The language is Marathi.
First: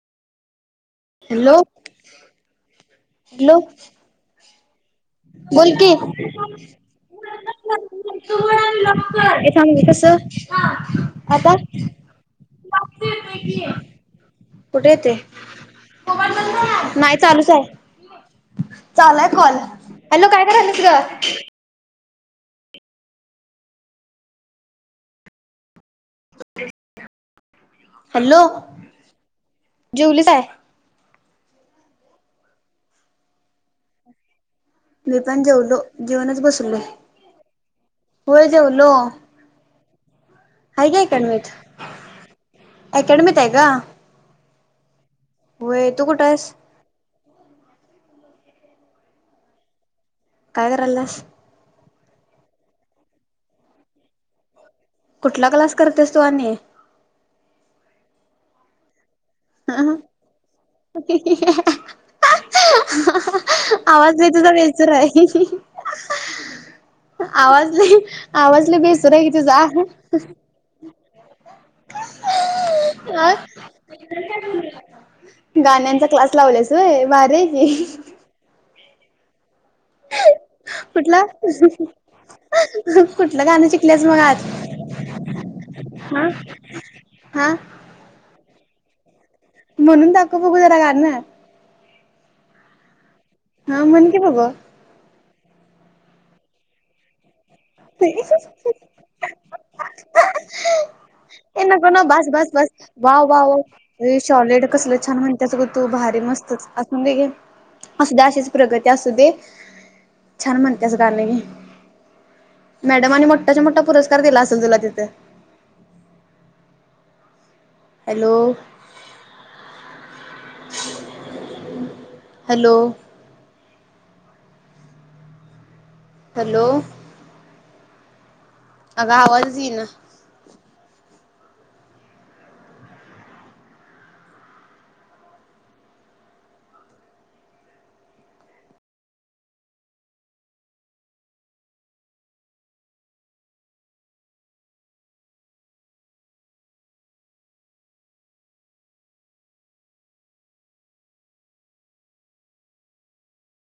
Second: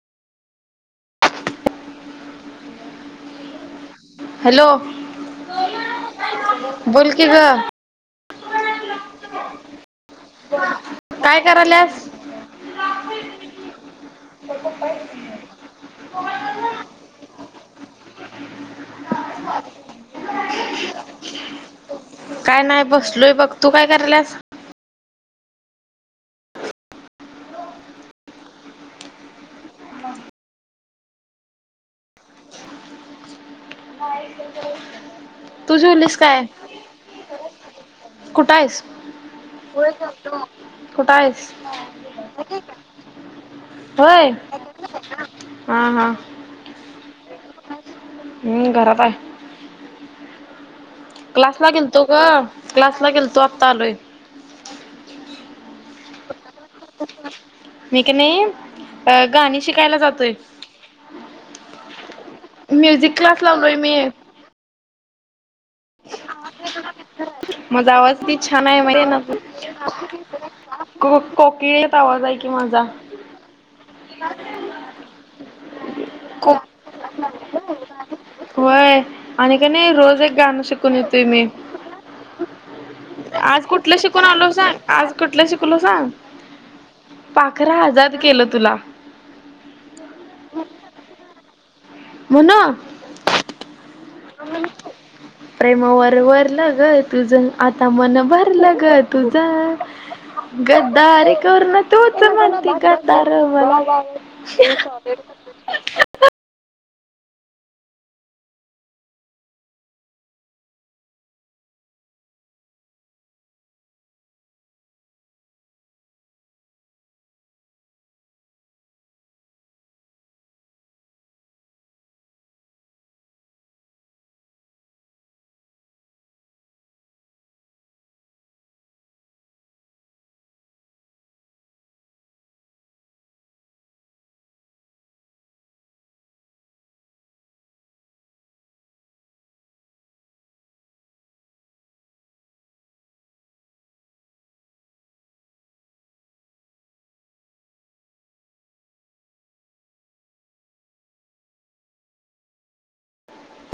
Hello hello. हॅलो. बोल की. बोल की ग पुढचं उघड, अनलॉक कर. ये थांब गं कसं? हा. काय आता? पाच करायल्यास चं येतंय की. कुठे येतोय? मोबाईल बंद आहे? नाही, चालूच आहे. चालु आहे, कॉल. हॅलो, काय करालीस गं? काय नाही, बसलोय बघ. तू काय करायल्यास? हॅलो, जेवली काय? नाही. [unintelligible] मी पण जेवलो, जेऊनच बसलो. होय, जेवलो. होय, जेवलो. आहे की कुठं अकॅडमीत आहेस? [unintelligible] अकॅडमीत आहे का होय? हा होय तू हा. कुठं आहेस हम्म, घरात आहे. काय करल्यास? क्लासला गेलतो गं, क्लासला गेलतो. आत्ता आलोय. कुठला क्लास करतेस तू आणि? मी कणी गाणी शिकायला जातोय. [inaudible] म्युझिक क्लास लावलोय मी. तुला वेलसर आहे. [inaudible] आवाज माझा लई किती छान आवाज लई माहिती बेसूर ना आहे तू. की तुझा. को कोकिळेगत आवाज आहे की माझा. अ [inaudible] गाण्यांचा क्लास को लावल्यास व्हय भारी हाय की. होय आणि का नाही रोज एक गाणं शिकून कुठला येतोय मी. कुठलं आज गाणं कुठलं शिकल्यास मग शिकून आज? आलो सांग, आज कुठलं शिकलो सांग? हा हा पाखरा आजाद केलं तुला. म्हणून दाखव बघू जरा गाणं. म्हणु. हा म्हण की बघू. प्रेमावर वरल तुझ आता मन भरल ग तुझा [inaudible] गद्दार ए करण नको ना तूच बास बास बास म्हणती वाव गदार वाव मला. तसं ग तू भारी मस्तच, असून दे घे, असू देय अशीच प्रगती असू दे. छान म्हणत्यास गाणे. मॅडमने मोठाच-मोठा पुरस्कार दिला असेल तुला तिथे. हॅलो. [inaudible] [inaudible] हॅलो. हॅलो. अग आवाजच येईना.